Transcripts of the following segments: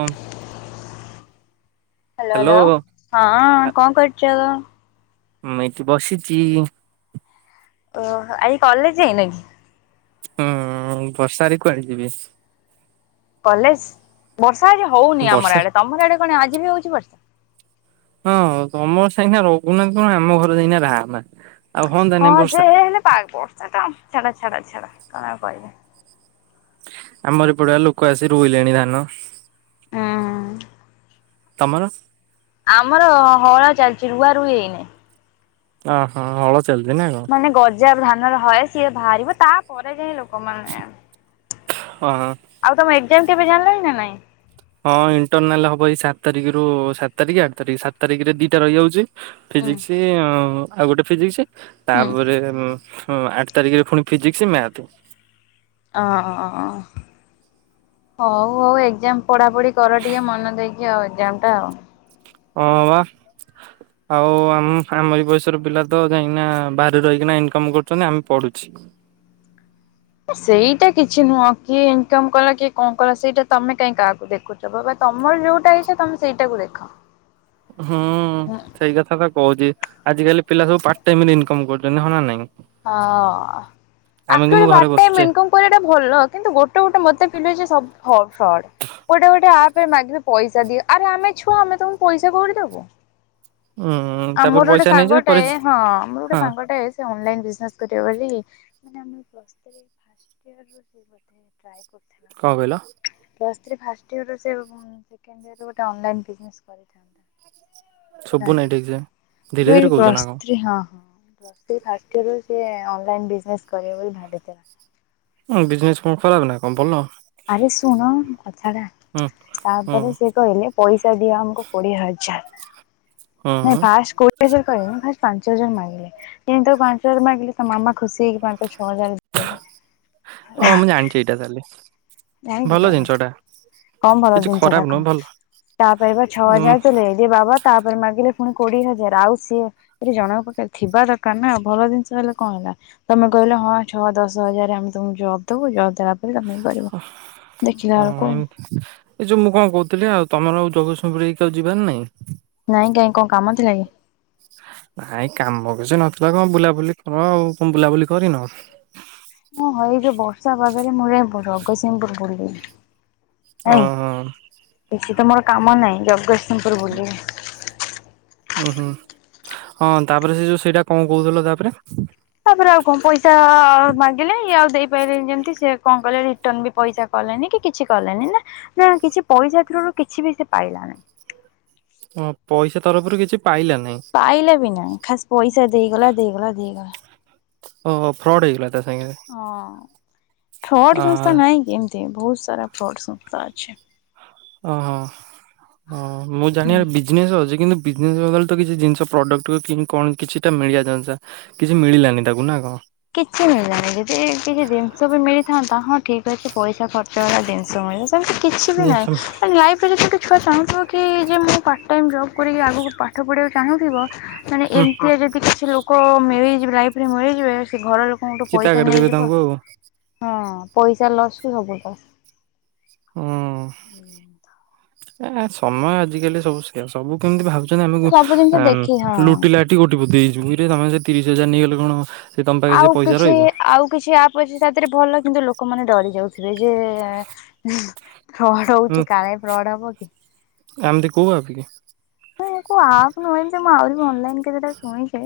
ଅଁ। Hello hello hello ହଁଅଁ କଁ କରୁଚ। ମୁଁ ଏଇଠି ବସିଚି। ଓହ ଆଇ କଲେଜ ଯାଇନ କି? ହୁଁ ବର୍ଷାରେ କୁଆଡେ ଯିବି? କଲେଜ ବର୍ଷା ଆଜି ହଉନି ବର୍ଷା ଆମର ଆଡେ। ତମର ଆଡେ କଣ ଆଜି ବି ହଉଚି ବର୍ଷା? ହଁ ଅଁ ତମର ସାହିନା ରଘୁନାଥ ଆମ ଘରେ ଯାଇନା ରାମା। ହଁ ଯେ ହେଲେ ପାଗ୍ ବର୍ଷାଟା ଛାଡା ଛାଡ ଛାଡ କଣ ଆଉ କହିବି? ଆମର ଏପଡେ ବା ଲୋକ ଆସି ରୁଇଲେଣି ଧାନ। ହୁଁ ତମର? ଆମର ହଳା ଚାଲ୍‌ଚି ରୁଆ ରୁଇ ହେଇନେଇ। ଅହ ହଳ ଚାଲ୍ ଚି ନା କଁ? ମାନେ ଗଜା ଧାନର ହଏ ସିଏ ଦ୍ ଭାରିବ ତାପରେ ଯାଇ ଲୋକମାନେ ହଁ ହଁ। ଆଉ ତମ ଏଗ୍ ଜାମ କେବେ ଜାଣ୍ ଲଇଁ ନା ନାଇଁ? ହଁ ଇଣ୍ଟରନାଲ ହବ ଏଇ ସାତ ତାରିଖରୁ ସାତ ତାରିଖ ଆଠ ତାରିଖ ସାତ ତାରିଖରେ ଦିଟା ରହିଯାଉଚି। ଉଁ ଫିଜିକ୍ସି ଅଁ ଆଉ ଗୋଟେ ଫିଜିକ୍ସି ହୁଁ ତାପରେ ଉଁ ହୁଁ ଆଠ ତାରିଖେରେ ଫୁଣି ଫିଜିକ୍ସି ମ୍ୟାଥେ। ଅଁ। ହଉ ହଉ ଏଗଜାମ ପଢାପଢି କର ଟିକେ ମନ ଦେଇକି ଆଉ ଏଗଜାମ ଟା ଆଉ। ଅଁ ବା। ଆଉ ଆମ୍ ଆମରି ବୟସର ପିଲା ତ ଯାଇଁକିନା ବାହାରେ ରହିକିନା ଇନକମ୍ କରୁଛନ୍ତି ଆମେ ପଢୁଛି। ଓ ସେଇଟା କିଛି ନୁହଁ କିଏ ଇନକମ୍ କଲା କିଏ କଁ କଲା ସେଇଟା ତମେ କାହିଁ କାହାକୁ ଦେଖୁ ରେ ବାବା ତମର ଯୋଉଟା ଇଚ୍ଛା ତମେ ସେଇଟାକୁ ଦେଖ। ହୁଁ ହଁ ସେଇ କଥା ତ କହୁଚି। ଆଜିିକାଲି ପିଲା ସବୁ ପାର୍ଟ ଟାଇମରେ ଇନକମ କରୁଚନ୍ତି ହଁ ନା ନାଇଁ। ହଁ ଆମେ କିନ୍ତୁ ଆକିଡି ଘରେ ବାଟ ଟାଇମ୍ ବସୁଛେ। ଇନକମ କରିବାଟା ଭଲ କିନ୍ତୁ ଗୋଟେ ଗୋଟେ ମତେ ଫିଲ ହଉଚି ସବୁ ଫଡ ଫଡ ଗୋଟେ ଗୋଟେ ଆପ୍ ରେ ମାଗିବେ ପଇସା ଦିଅ। ଆରେ ଆମେ ଛୁଆ ଆମେ ତମକୁ ପଇସା କଉଠୁ ଦବୁ। ଉଁ ହୁଁ। ଆମର ଗୋଟେ ସାଙ୍ଗଟାଏ ହଁ ଆମର ଗୋଟେ ହଁ ସାଙ୍ଗଟେ ସେ ଅଲ ଲାଇନ ବିଜିନେସ କରିବ ବୋଲି [unintelligible] କଣ କହିଲ? ପ୍ଲସ ଥ୍ରୀ ଫାଷ୍ଟ ଇୟର ରେ ସିଏ ସେଖେଣ୍ଡିୟରରେ ଗୋଟେ ଅଲ ଲାଇନ୍ ବିଯିନେସ କରିଥାନ୍ତା। ହେଲା ଶୁବୁ ନାଇଁ ଠିକସେ। ମୁଁ କଇଲି ପ୍ଲସ ଥ୍ରି ହଁ। Plus three first year online business କରିବ ବୋଲି ଭାବିଥିଲା। ଉଁ ବିଜନେସ କଣ ଖରାପ ନା କଣ ଭଲ। ଆରେ ଶୁଣ କଥା ଟା ହୁଁ ହୁଁ। ତାପରେ ସେ କଖିଲେ ପଇସା ଦିଅ ଆମକୁ କୋଡିଏ ହଜାର। ହୁଁ ନାଇଁ ଫାଷ୍ଟ କହୁ ହଜାର କି ଫା ପାଞ୍ଚ ହଜାର ମାଗିଲେ ଯେନ୍ତି ପାଞ୍ଚ ହଜାର ମାଗିଲେ ତା ମାମା ଖୁସି ହେଇକ ପାଞ୍ଚ ଛ ହଜାର ଦେଲେ ଓ ମୁଁ ଜାଣିଛି ଏଇଟା ତାହଲେ। ଜାଣିଚ ତାହେଲେ କଣ ବାବା କିଛି ଜିନିଷ ଖରାପ ଟା ନୁହଁ ଭଲ। କଣ ତାପରେ ପା ଛଅ ଉଁ ହଜାର ଦେଲେ। ଜେ ବାବା ତାପରେ ମାଗିଲେ ପୁଣି କୋଡିଏ ହଜାର ଆଉ ସିଏ କହିଲି ଜଣଙ୍କ ପାଖରେ ଥିବା ଦରକାର ନା ଭଲ ଜିନିଷ ହେଲେ କଣ ହେଲା। ତମେ କହିଲେ ହଁ ଛଅ ଦଶ ହଜାର ଆମେ ତମକୁ ଜବ ଦବୁ ଜବ ଦେଲା ପରେ ତମେ କରିବ ଦେଖିଲା ଏଳକୁ ଏ ଯୋଉ ମୁଁ କଣ କହୁଥିଲି ଆଉ ତମର ଜତନ୍ସିଂପୂର୍କୁ ଆଉ ଯିବାର ନାଇଁ? ନାଇଁ କାଇଁ କଣ କାମ ଥିଲା କି? ନାଇଁ କାମ କିଛି ନଥିଲା କଣ ବୁଲାବୁଲି କର ଆଉକଣ ବୁଲାବୁଲି କରିନ? ହଁ ଏଇ ଯେ ବର୍ଷା ପାଗରେ ମୋର ଯାଇ ଜଗତସିଂହପୁର ବୁଲି। ଓ ହ। କିଛି ତ ମୋର କାମ ନାହିଁ ଜଗତସିଂହପୁର ବୁଲିବି। ଉଁ ହୁଁ ହଁ ତାପରେ ସେ ଯୋଉ ସେଇଟା କଣ କହୁଥିଲ ତାପରେ? ତାପରେ ଆଉ କଣ ପଇସା ମାଗିଲେ ଇଏ ଆଉ ଦେଇପାରିଲେନି ଯେମିତି ସିଏ କଣ କଲେ ରିଟର୍ନ ବି ପଇସା କଲାନି କି କିଛି କଲାନି ନା ନା କିଛି ପଇସା ଥ୍ରୁରୁ କିଛି ବି ସେ ପାଇଲାନି। ଓ ପଇସା ତରଫରୁ କିଛି ପାଇଲା ନାଇଁ। ପାଇଲା ବି ନାଇଁ ଖାସ ପଇସା ଦେଇଗଲା ଦେଇଗଲା ଦେଇଗଲା। ଓ ହ ଫ୍ରଡ଼ ହେଇଗଲା ତା ସାଙ୍ଗେରେ। ହଁ ଫ୍ରଡ଼୍ ସଂସ୍ଥା ନାହିଁ କି ଏମିତି ବହୁତ ସାରା ଫ୍ରଡ଼୍ ସଂସ୍ଥା ଅଛି। ଓହୋ ହଁ ମୁଁ ହୁଁ। ଜାଣିବାରେ ବିଜନେସ୍ ଅଛି କିନ୍ତୁ ବିଜନେସ୍ ବଦଳେ ତ କିଛି ଜିନିଷ ପ୍ରଡକ୍ଟ କି କଣ କିଛିଟା ମିଳିବା ଜନିଷ। କିଛି ମିଳିଲାନି ତାକୁ ନା କଣ? କିଛି ମିଳିଲାଣିି ଯଦି ଟିକେ ଜିନିଷ ବି ମିଳିଥାନ୍ତା ହଁ ଠିକ ଅଛି ପଇସା ଖର୍ଚ୍ଚ ହେଲା ଜିନିଷ ମିଳୀ ସେମିତି କିଛି ବି ଜିନିଷ ନାହିଁ। ଲାଇଫ୍ରେ ଯଦି ଗୋଟେ ଛୁଆ ଚାହୁଁଥିବ କି ଯେ ମୁଁ ପାର୍ଟ ଟାଇମ୍ ଜବ୍ କରିକି ଆଗକୁ ପାଠ ପଢ଼ିବାକୁ ଚାହୁଁଥିବ ମାନେ ହୁଁ ଏମିତିରେ ଯଦି କିଛି ଲୋକ ମିଲିଯିବେ ଲାଇଫରେ ମିଳିଯିବେ ସେ ଘର ଲୋ ତମଠୁ ଚିତା ପଇସା କାଟିଦେବେ ନେଇଯିବ ତାଙ୍କୁ ଆଉ। ହଁ ପଇସା ଲସ୍ କୁ ସବୁ ଲସ୍। ହୁଁ ଏ ସମୟ ଆଜିକାଲି ସବୁ ସବୁ କେମିତି ଭାବୁଛନ୍ତି ଆମକୁ ତ ସବୁ ଜିନିଷ କେମ ଦେଖି ହଁ ଲୁଟି ଲାଟି ତୁ କୋଟିପତି ହେଇଯିବୁ। ଆମେ ସେ ତିରିଶ ହଜାର ନେଇଗଲେ କଣ ସେ ତମ ପାଖେ ସେ ଆଉ ପଇସା କିଛି ରହିବ ଆଉ କିଛି ଆ ପ ଅଛି ଜଉଟା ଭଲ, କିନ୍ତୁ ଲୋକମାନେ ଡରି ଯାଉଥିବେ ଯେ ଫ୍ରଡ ହଉଚି। କାଳେ ଫ୍ରଡ ହବ କି। ଆଉଗୋଟେ କଉ ଆପ କି? କୋଉ ଆପ ନୁହେ ଯେ ମୁଁ ଆହୁରି ବି ଅନଲାଇନ୍ କେତେଟା ଶୁଣିଛି।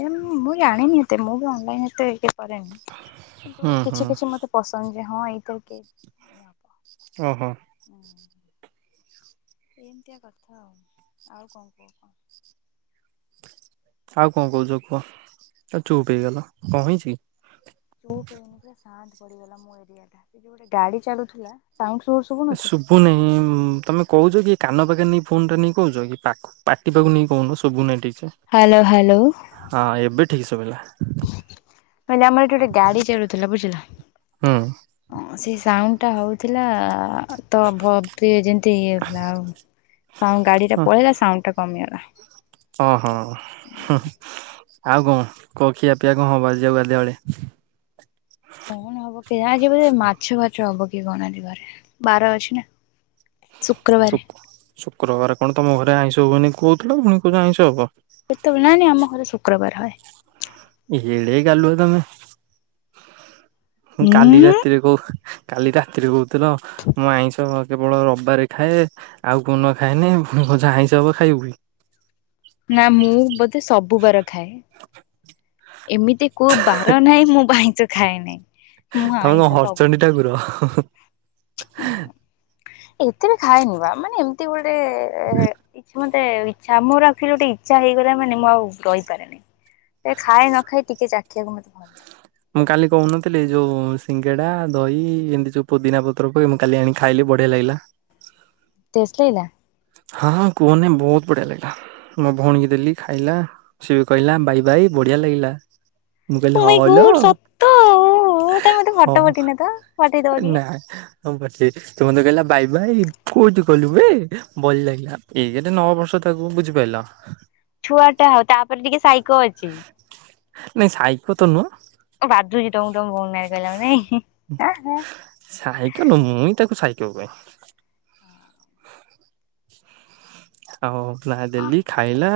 ମୁଁ ଜାଣିନି ଏତେ, ମୁଁ ବି ଅନଲାଇନ ଏତେ କରେନି, ହୁଁ କିନ୍ତୁ ହୁଁ କିଛି କିଛି ମତେ ପସନ୍ଦ ଯେ ହଁ ଏଇ ତ ଓହୋ। ଏମିତିଆ କଥା ଆଉ। ଆଉ କଣ କୁହ କଣ? ଆଉ କଣ କହୁଚ କୁହ? ଆଉ ଚୁପ୍ ହେଇଗଲ, କଣ ହେଇଛି କି? ଚୁପ୍ ହେଇନି ବେ ଶାନ୍ତ ପଡିଗଲା ମୋ ଏରିଆ ଟା। ଏଇ ଯଉ ଗୋଟେ ଗାଡି ଚାଲୁଥିଲା ସାଉଣ୍ଡ ସ୍ଲୋ ଶୁଭୁ ଶୁଭୁ ନାହିଁ। ତମେ କହୁଛ କି କାନ ପାଖରେ ନେଇ ଫୋନ ଟା ନେଇ କହୁଛ କି? ପାଖ ପାଟି ପାଖକୁ ନେଇ କହୁନ ସବୁ ନାହିଁ ଠିକସେ। Hello, hello. ହଁ, ଏବେ ଠିକ ଶୁଭିଲା। ମୁଁ କହିଲି ଆମର ଏଠି ଗୋଟେ ଗାଡି ଚାଲୁଥିଲା, ବୁଝିଲ? ହୁଁ ହଁ, ସେ ସାଉଣ୍ଡ ଟା ହଉଥିଲା ତ ଯେମତି ଇଏ ହେଥିଲା ଆଉଣ୍ଡ ଗାଡି ଟା ପଳେଇଲା ସାଉଣ୍ଡ ଟା କମିଗଲା। [unintelligible] ଓହୋ। ଆଉ କଣ, କଣ ଖିଆ ପିଆ କଣ ହବ ଆଜି ଗାଧୁଆ ବେଳେ? କଣ ହବ କେଜାଣି? ଆଜି ବୋଧେ ମାଛ ଫାଛ ହବ କି କଣ ଆଜି କି ଘରେ। ବାର ଅଛି ନା? ଶୁକ୍ରବାରେ ଶୁ-ଶୁକ୍ରବାର କଣ ତମ ଘରେ ଆଇଁଷ ହୁଏନି କହୁଥିଲ। ପୁଣି କହୁଛ ଆଇଁଷ ହବ। କେତେବେଳେ, ନାଇଁ ନାଇଁ ଆମ ଘରେ ଶୁକ୍ରବାର ହୁଏ। ଏଡେ ଗାଲୁଆ ତମେ। କାଲି ଉଁ ରାତିରେ କହୁ କାଲି ରାତିରେ କହୁଥିଲ, ମୁ ଆଇଁଷ କେବଳ ରବିବାରେ ଖାଏ। ଆଉ କୋଉଦିନ ଖାଏନି। ପୁଣି କହୁଛ ଆଇଁଷ ହବ ଖାଇବି। ନା, ମୁଁ ବୋଧେ ସବୁ ବାର ଖାଏ। ଏମିତି କୋଉ ବାର ନାହିଁ, ମୁଁ ବା ଆଇଁଷ ଖାଏନି। ତମେ କଣ ହରଚଣ୍ଡୀ ଠାକୁର? ଏତେ ବି ଖାଏନି ବା ମାନେ ଏମିତି ଗୋଟେ ଗୋଟେ ଇଚ୍ଛା, ମୋର ଆକଚୁଆଲି ଗୋଟେ ଇଚ୍ଛା ହେଇଗଲା ମାନେ ମୁଁ ଆଉ ରହିପାରେନି। ଏ ଖାଏ ନଖାଏ ଟିକେ ଚାଖିବାକୁ ମତେ ଭଲ ଲାଗେ। ମୁଁ କାଲି କହୁନଥିଲି ଯୋଉ ସିଙ୍ଗେଡ଼ା, ଦହି ଏମିତି ଯୋଉ ପୋଦିନା ପତ୍ରକୁ, ମୁଁ କାଲି ଆଣିି ଖାଇଲି ବଢିଆ ଲାଗିଲା। ଟେଷ୍ଟ ଲାଗିଲା? ହଁ -ହଁ, କୁହନି ବହୁତ ବଢ଼ିଆ ଲାଗିଲା। ମୋ ଭଉଣୀକୁ ଦେଲି ଖାଇଲା। ସିଏ କହିଲା ଭାଇ ଭାଇ ବଢିଆ ଲାଗିଲା। ମୁଁ ଓ କହିଲି ମାଇଁ ହଁ, ଲୋ। ଗଡ୍ ସତ ତମେ ମତେ ହଁ, ଫଟୋ ପଠେଇନ ତ ପଠେଇଦବ ଟିକେ। ନା। [unintelligible] ସେ ମତେ କହିଲା ବାଇ ବାଇ କୋଉଠି କଲୁ ବେ। ଭଲ ଲାଗିଲା। ଏଇ କେତେ ନଅ ବର୍ଷ ତାକୁ, ବୁଝିପାରିଲ? ଛୁଆ ଟା ଆଉ ତାପରେ ଟିକେ ସାଇକୋ ଅଛି। ନାଇଁ, ସାଇକୋ ତ ନୁହ। ତମ ବାଧୁଚି ତମକୁ ତମ ଭଉଣୀ ନା ରେ କହିଲାଖୁଣି, ନାଇଁ? ସାଇକ ନୁହ ମୁଇ ତାକୁ ସାଇକ କୁହେ। [unintelligible] ଆଉ ଯାହା ଦେଲି, ଖାଇଲା।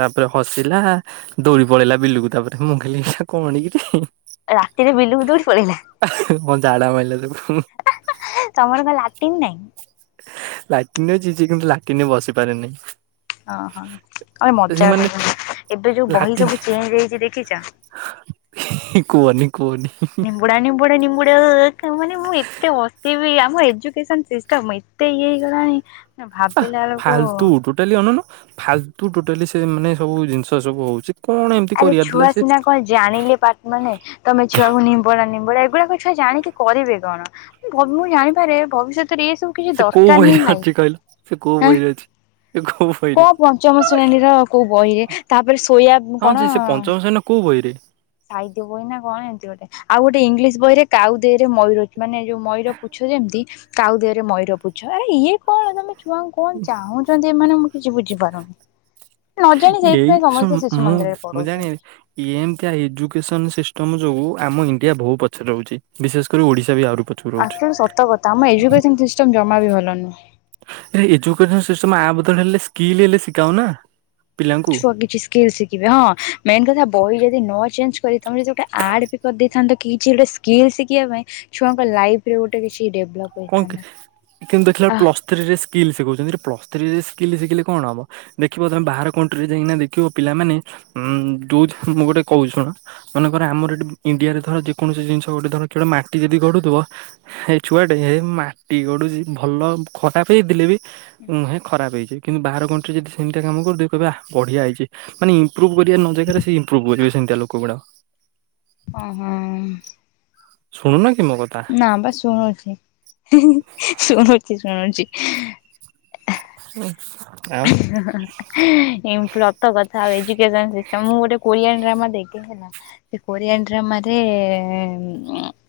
ତାପରେ ହସିଲା ଦୈାଡି ପଳେଲା ବିଲୁକୁ ତାପରେ ମୁ କହିଲି ଏଇଟା କ'ଣ କିରେ। ରାତିରେ ବିଲୁକୁ ଦୌଡିି ପଳେଇଲା। ଆହୁ ଝାଡା ମାଇଲା ତାକୁ ଖୁ। ତମର କଣ ଲାଟିନ୍ ନାଇଁ? ଲାଟିନ୍ ଅଛି ସେ କିନ୍ତୁ ଲାଟିନ ବସି ପାରେନି। ଓହୋ ମଜା ସେମାନେ [unintelligible] ଏବେ ଯୋଉ ବହି ଲାଟିନ ସବୁ ଚେଞ୍ଜ ହେଇଚି ଦେଖିଚ? କୁହନି କୁହନି। ନେମ୍ବୁଡା ନିମ୍ବୁଡା ନିମ୍ବୁଡା କାମାନେ ମୁଁ ଏତେ ହସିବି ଆମ ଏଜୁକେସନ ସିଷ୍ଟମ୍ [unintelligible] ଏତେ ଇଏ ହେଇଗଲାଣି ଭାବିଲା ବେଳକୁ [unintelligible] ଅନଉନୁ ଫାଲତୁ ଟୋଟାଲି ସେ ମାନେ ସବୁ ଜିନିଷ ସବୁ ହଉଚି କଣ ଏମତି ଆରେ କରିବାର ଥିଲା ଛୁଆ ସେ ସିନା କଣ ଜାଣିଲେ ପା ମାନେ ତମେ ଛୁଆକୁ ନିମ୍ବଡା ନିମ୍ବଡା ଏଗୁଡାକ ଛୁଆ ଜାଣିକି କରିବେ କଣ? ଭ ମୁଁ ଜାଣିପାରେ ଭବିଷ୍ୟତ ସେ କୋଉ ବହିରେ ଅଛି କହିଲ ସେ କୋଉ ବହିରେ ଅଛି ସେ କୋଉ ବହିରେ କୋଉ ପଞ୍ଚମ ଶ୍ରେଣୀର କୋଉ ବହିରେ ତାପରେ ସୋୟା ହଁ ଯେ କଣ [unintelligible] କୋଉ ବହିରେ? ସାହିତ୍ୟ ବହି ନା କଣ ଏମିତିଗୋଟେ। ଆଉ ଗୋଟେ ଇଂଲିଶ ବହିରେ କାଉ ଦେହରେ ମୟୂର ମାନେ ଯୋଉ ମୟୂର ପୁଛ ଯେମିତି କାଉ ଦେହରେ ମୟୂର ପୂଛ ଆରେ ଇଏ କଣ ତମେ ଛୁଆଙ୍କୁ କଣ ଚାହୁଁଛନ୍ତି ଏମାନେ ମୁଁ କିଛି ବୁଝିପାରୁନି। ନ ଜାଣି ଏଇ ସେଇଥିପାଇଁ ସମସ୍ତେ ଶିଶୁ ମନ୍ଦିରରେ ପଢଉଛନ୍ତି। ଏମତିଆ ଏଜୁକେସନ ସିଷ୍ଟମ ଯୋଗୁ ଆମ ଇଣ୍ଡିଆ ବହୁ ପଛରେ ରହୁଛି ବିଶେଷ କରି ଓଡିଶା ବି ଆହୁରି ପ ଆକଚୁଆଲି ସତ କଥା ଆମ ଏଜୁକେସନ ସିଷ୍ଟମ ଜମା ବି ଭଲ ନୁହଁ। ଏଜୁକେସନ୍ ସିଷ୍ଟମ୍ ଆ ବଦଳରେ ହେଲେ ସ୍କିଲ୍ ହେଲେ ଶିଖାଅନା। ଛୁଆ କିଛି ସ୍କିଲ ଶିଖିବେ ହଁ ମେନ୍ କଥା ବହି ଯଦି ନ ଚେଞ୍ଜ କରି ତମେ ଯଦି ଯଉଟା ଆଡ୍ ବି କରିଦେଇଥାନ୍ତ କିଚିଡ଼େସ୍ ସ୍କିଲ୍ ଶିଖିବା ପାଇଁ ଛୁଆଙ୍କ ଲାଇଫ୍ ରେ ଗୋଟେ କିଛି ଡେଭଲପ କଣ କି କିନ୍ତୁ ଦେଖିଲା ବେଳେକୁ ପ୍ଲସ୍ ଥ୍ରୀରେ ସ୍କିଲ୍ ଶିଖଉଛନ୍ତି ପ୍ଲସ୍ ଥ୍ରୀରେ ସ୍କିଲ୍ ଶିଖିଲେ କଣ ହବ। ଦେଖିବ ତମେ ବାହାର କଣ୍ଟ୍ରିରେ ଯାଇକିନା ଦେଖିବ ପିଲାମାନେଁ ଯୋଉ ମୁଁ ଗୋଟେ କହୁଚି ଶୁଣ ମନେକର ଆମର ଏଠି ଇଣ୍ଡିଆରେ ଧର ଯେକୌଣସି ଜିନିଷ ଗୋଟେ ଧର ଖେଳ ମାଟି ଯଦି ଗଡ଼ୁଥିବ ଏ ଛୁଆ ଏହେ ମାଟି ଗଢୁଚି ଭଲ ଖରାପ ହେଇଥିଲେ ବି ହୁଁ। ମୁହେଁ ଖରାପ ହେଇଚି। କିନ୍ତୁ ବାହାର କନ୍ଟ୍ରି ରେ ଯଦି ସେମିତି କାମ କରିଦେବେ କହିବେ ଆଃ ବଢିଆ ହେଇଛି ମାନେ ଇ ମ୍ପ୍ରୁ ଭ୍ କରିବା ନ ଜାଗାରେ ସେ ଏମ୍ପ୍ରୁଭ୍ କରିବେ। ଏମିତିଆ ଲୋକ ଗୁଡ଼ାକ। ଓହୋ ଉମ୍ ଶୁଣୁନକି ମୋ କଥା? ନା ବା ଶୁଣୁଚି ହୁ ହୁ ଶୁଣୁଚି ଶୁଣୁଚି। ହ ଆଉ ହେ ଇନପ୍ଲତ କଥାହୋଇଚି କେଜାଣି ସେସମ୍ ମୁଁ ଗୋଟେ କୋରିଆନ୍ ଡ୍ରାମା ଦେଖେ ହେଲା। ସେ କୋରିଆନ୍ ଡ୍ରାମାରେ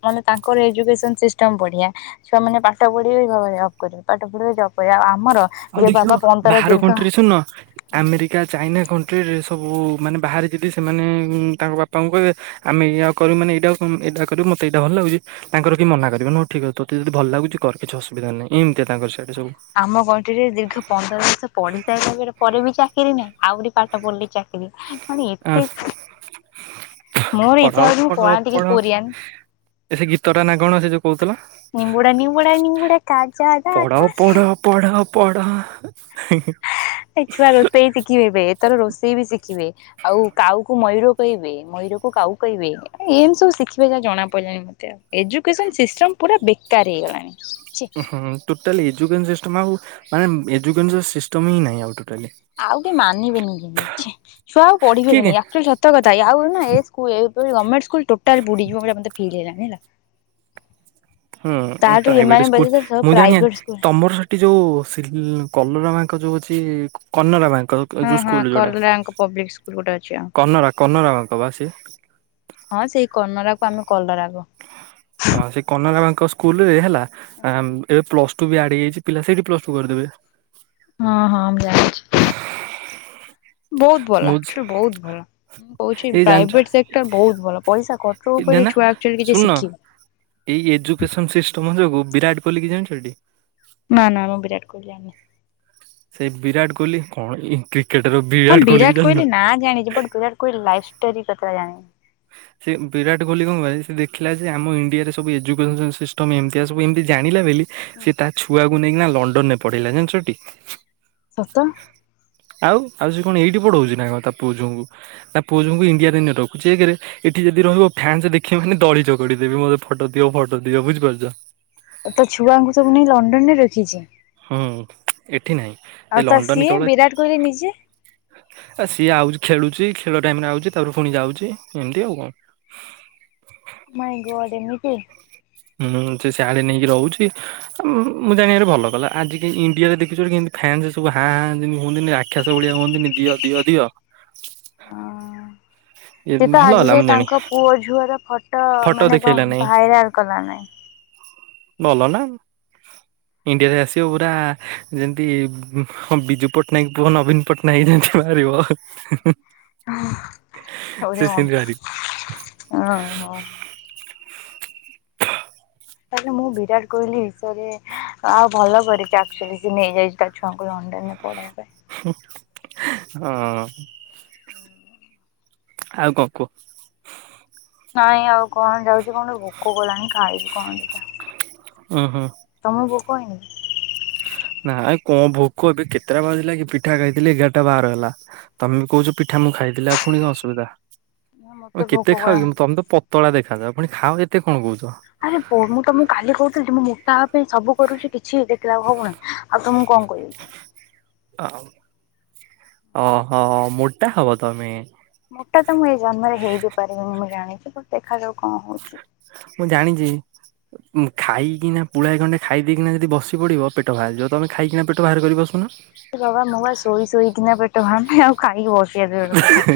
ମାନେ ତାଙ୍କର ଏଜୁକେସନ୍ ସିଷ୍ଟମ ବଢ଼ିଆ। ଛୁଆ ମାନେ ପାଠ ପଢିବେ ଜବ୍ କରିବେ ପାଠ ପଢିବେ ଜବ୍ କରିବେ ଆଉ ଆମର ଇଏ ବାବା ପନ୍ଦର ଦିନ ଟ୍ରିଶୁନ ଆମେରିକା, ଚାଇନା କଣ୍ଟ୍ରିରେ ଏ ସବୁ ମାନେ ବାହାରେ ଯିଦି ସେମାନେ ତାଙ୍କ ବାପାଙ୍କୁ କହିବେ ଆମେ ଏଇଆ କରୁବୁ ମାନେ ଏଇଟା ଏଇଟା କରିବୁ ମତେ ଏଇଟା ଭଲ ଲାଗୁଚି ତାଙ୍କର କିଏ ମନା କରିବେନି ହଉ ଠିକ୍ ତୋତେ ଯଦି ଭଲଲାଗୁଚି କର କିଛି ଅସୁବିଧା ନାଁଇ ଏମିତିଆ ତାଙ୍କର ସିଆଡେ ସବୁ। ଆମ କଣ୍ଟ୍ରି ରେ ଦୀର୍ଘ ପନ୍ଦର ବର୍ଷ ପଢି ସାରିଲା ପରେ ବି ଚାକିରି ନାହିଁ ଆହୁରି ପାଠ ପଢ଼ିଲେ ଚାକି କିରି ମାନେ ଆ ଏତେ ମୋର ଇଚ୍ଛା ପଢାଅ ହଉଚି ମୁଁ ପଳାନ୍ତିକି କୋରିଆନ। ଏ ସେ ଗୀତଟାନା କଣ ସେଯୋଉ କହୁଥିଲା? ନିମ୍ବୁଡ଼ା ନିମ୍ବୁଡା ନିମ୍ୱୁଡ଼ା କାଚା କାଚା ହେ ପଢ଼ ପଢ଼ ହେଁ, ହେଁ [unintelligible] ଛୁଆ ରୋଷେଇ ଶିଖିବେ ଏବେ ଏଥର ରୋଷେଇ ବି ଶିଖିବେ। ଆଉ କାଉକୁ ମୟୂର କହିବେ, ମୟୂର କୁ କାଉ କହିବେ। ଏମ୍ ତି ସବୁ ଶିଖିବେ ଯା ଜଣା ପଡ଼ିଲାଣି ମତେ ଏଜୁକେସନ୍ ସିଷ୍ଟମ ପୁରା ବେକାର ହେଇଗଲାଣି ଛି। ହଁ, ଟୋଟାଲି ଏଜୁକେସନ୍ ସିଷ୍ଟମ୍ ଆଉ ମାନେ ଏଜୁକେସନ୍ ସିଷ୍ଟମ୍ ହିଁ ନାହିଁ ଆଉ ଟୋଟାଲି। ଆଉ କି ମାନିବେନି କିଛି ଛୁଆ ଆଉ ପଢିବେ କିଏ ବି ନି ଆକଚୁଆଲି ସ - ସତକଥା ଆଉ ଏନା ଏସ୍କୁଲ୍ ଏପରି ଗମେଣ୍ତେ ସ୍କୁଲ୍ ଟୋଟାଲି ବୁଡ଼ିଯିବ ବୋଲି ମତେ ଫିଲ୍ ହେଲାଣି ହେଲା। ହୁଁ ତାଠୁ ପ୍ରାଇଭେଟ୍ ଏମାନେ ସ୍କୁଲ୍ ବୋଧେ ସବୁ ମୁଁ ପ୍ରାଇଭେଟ ଜାଣିବାରେ ସ୍କୁଲ ତୁମର ସେ ଏଠି ଯୋଉ କଲରା ମାଙ୍କ ଯୋଉ ଅଛି କନରା ବାଙ୍କ [unintelligible] ହଁ ଯେଉଁ ହଁ ସ୍କୁଲ ଯେଉଁଟା କଲରାଙ୍କ ପବ୍ଲିକ ସ୍କୁଲ ଗୋଟେ ଅଛି ଆଉ। କନରା କନରା ବାଙ୍କ ବା ସେ ହଁ ସେଇ କର୍ନରାକୁ ଆମେ କଲରା କୋଉ। ହଁ ସେ କନରା ବାଙ୍କ ସ୍କୁଲରେ ହେଲା ଏବେ ପ୍ଲସ୍ ଟୁ ବି ଆଡ଼୍ ହେଇ ଯାଇଛି ପିଲା ସେଠି ପ୍ଲସ୍ ଟୁ କରିଦେବେ। ହଁ, ହଁ ମୁଁ ଜାଣିଚି। ବହୁତ୍ ଭଲ ମୁଁ ବହୁତ୍ ଭଲ ମୁଁ କହୁଛି ଏଇ ଜାଣିଛ ପ୍ରାଇଭେଟ୍ ସେକ୍ଟର ବହୁତ୍ ଭଲ ପଇସା କ ଉପରେ ଦେନା ଛୁଆ ଆକ୍ଚୁଲି କିଛି ଶୁଣୁନ ଶିଖିବେ [unintelligible] ଏଇ ଏଜୁକେସନ ସିଷ୍ଟମ ଯୋଗୁ ବିରାଟ କୋହଲିକି ଜାଣିଚଟି ନା ନା ମୁଁ ବିରାଟ କୋହେଲି ଜାଣିନି। ସେ ବିରାଟ୍ କୋହଲି କଣ ଏ କ୍ରି କ୍ରିକେଟ୍ ବି [unintelligible] ହଁ ବିରାଟ୍ କୋହଲି ନାଁ ଜାଣିଚି ବଟ୍ ବିରାଟ କୋହଲି ଲାଇ ଷ୍ଟୋରି କଥା ଜାଣିନି। ସେ ବିରାଟ କୋହଲି କଣ କହିବ ସେ ଦେଖିଲା ଯେ ଆମ ଇଣ୍ଡିଆରେ ସବୁ ଏଜୁକେସନ୍ ସିଷ୍ଟମ୍ ଏମିତିଆ ସବୁ ଏମିତି ଜାଣିଲା ବୋଲି ସେ ତା ଛୁଆକୁ ନେଇକିନା ଲଣ୍ଡନ ରେ ପଢିଲା ଜାଣିଚିଟି। ସତ। ଆଉ ଆଉ ସେ କଣ ଏଇଠି ପଢ଼ଉଛି ନା କଣ ତା ପୁଅ ଝଉଙ୍କୁ ତା ପୁଅ ଝଅଙ୍କୁ ଇଣ୍ଡିଆ ନେଇ ରଖଛି ଏକ୍ ରେ ଏଠି ଯଦି ରହିବ ଫ୍ୟାନ୍ସ ଦେଖିବେ ମାନେ ଦଳି ଚକଡ଼ି ଦେବେ ମତେ ଫଟୋ ଦଅ ଫଟୋ ଦିଅ ବୁଝିାରୁଚ। ତା ଛୁଆଙ୍କୁ ସବୁ ନେଇ ଲଣ୍ଡନ ରେ ରଖିଚି। ହୁଁ ଏଠି ନାହିଁ ଆଉ ଏ ତା ଲଣ୍ଡନ ସିଏ କେବଳ ବିରାଟ କୋହଲି ନିଜେ ଆ ସିଏ ଆଉଛି ଖେଳୁଛି ଖେଳ ଟାଇମ୍ ରେ ଆଉଛି ତାପରେ ପୁଣି ଯାଉଛି ଏମିତି ଆଉ କଣ। ମାଇଁ ଗଡ୍ ଏମିତି। ହୁଁ, ସେ ସିଆଡେ ନେଇକି ରହୁଛି। ଆ ମୁଁ ଜାଣିବାରେ ଭଲ କଲା ଆଜି କାଲି ଇଣ୍ଡିଆରେ ଦେଖିଛ କେମିତି ଫ୍ୟାନ୍ସ ସବୁ ହାଁ ହାଁ ଯେମିତି ହୁହନ୍ତି ନି ରା [unintelligible] ରାଖ୍ୟାସ ଭଳିଆ ହୁଅନ୍ତିନି ଦିଅ ଦିଅ ଦିଅ ଏ ସିଏଏ ତ ଭଲ ଆଜି ହେଲା ଯାଇ ମୁଁ ଜାଣି ତାଙ୍କ ପୁଅ ଝୁଅର ଫଟୋ ମାନେ ଦେଖେଇଲା ନାଇଁ ଭାଇରାଲ କଲା ନାହିଁ। ଭଲ ନା ଇଣ୍ଡିଆରେ ଆସିବ ପୁରା ଯେମିତି ହଁ ବିଜୁ ପଟ୍ଟନାୟକ୍ ପୁଅ ନବୀନ ପଟ୍ଟନାୟକ୍ ଜେମ୍ ତି ବାହାରିବ। ଓ ସେ ସେମିତି ମ ବାହାରିବ। ହଁ ହ। ତାହେଲେ ମୁଁ ବିରାଟ କୋହଲି ବିଷୟରେ ଆଉ ଭଲ କରିଛି ଆକ୍ଚୁଆଲି ସି ନେଇଯାଇଛି ତା ଛୁଆଙ୍କୁ ଲଣ୍ଡନରେ ପଢ଼େଇବା ପାଇଁ। ହୁଁ, ହଁ [unintelligible] ଆଉ କଣ କୁହ। ନାଇଁ ଆଉ କଣ ଯାଉଛି କଣ ଭୋକ ଗଲାଣି ଖାଇବି କଣ ଦିଟା ଉଁ ହୁଁ ତମକୁ ଭୋକ ହେଇନି? ନାଇଁ କଣ ଭୋକ ଏବେ କେତେଟା ବାଜିଲାକି କି ପିଠା ଖାଇଥିଲି ଏଗାରଟା ବାର ହେଲା। ତମେ କହୁଛ ପିଠା ମୁଁ ଖାଇିଥିଲି ଆଉ ପୁଣି କଣ ଅସୁବିଧା ନା ମତେ ହେଲା କେତେ ଭୋକ ଖାଅକି କଲାଣି। ତମେ ତ ପ ପତଳା ଦେଖାଯାଅ ପୁଣି ଖାଅ ଏତେ କଣ କହୁଛ। ଆରେ ମୁଁ ତମକୁ କାଲି କହୁଥିଲି ଟି ମୁଁ ମୋଟା ହବା ପାଇଁ ସବୁ କରୁଛି କିଛି ଦେଖିଲାକୁ ହଉନହିଁ ଆଉ ତମକୁ କଣ କହିବି। ଅ ଅ ହ ମୋଟା ହବ ତମେ। ମୋଟା ତ ମୁଁ ଏଇ ଜନ୍ମରେ ହେଇ ବିି ପାରିବିନି ମୁଁ ଜାଣିଛି ବଟ ଦେଖାଯାଉ କଣ ହଉଛି। ମୁଁ ଜାଣିଛି। ଖାଇକିନା ପୁଳା ଖଣ୍ଡେ ଖାଇ ଦେଇେଇକିନା ଯଦି ବସି ପଡିବ ପେଟ ବାହାରି ଯିବ ତମେ ଖାଇକିନା ପେଟ ବାହାର କରିବ। ବସୁନ। ବାବା ମୁଁ ବା ଶୋଇ ଶୋଇକିନା ପେଟ ଭାରୁନି ଆଉ ଖାଇକି ବସିବା ଦୁରର କଥା।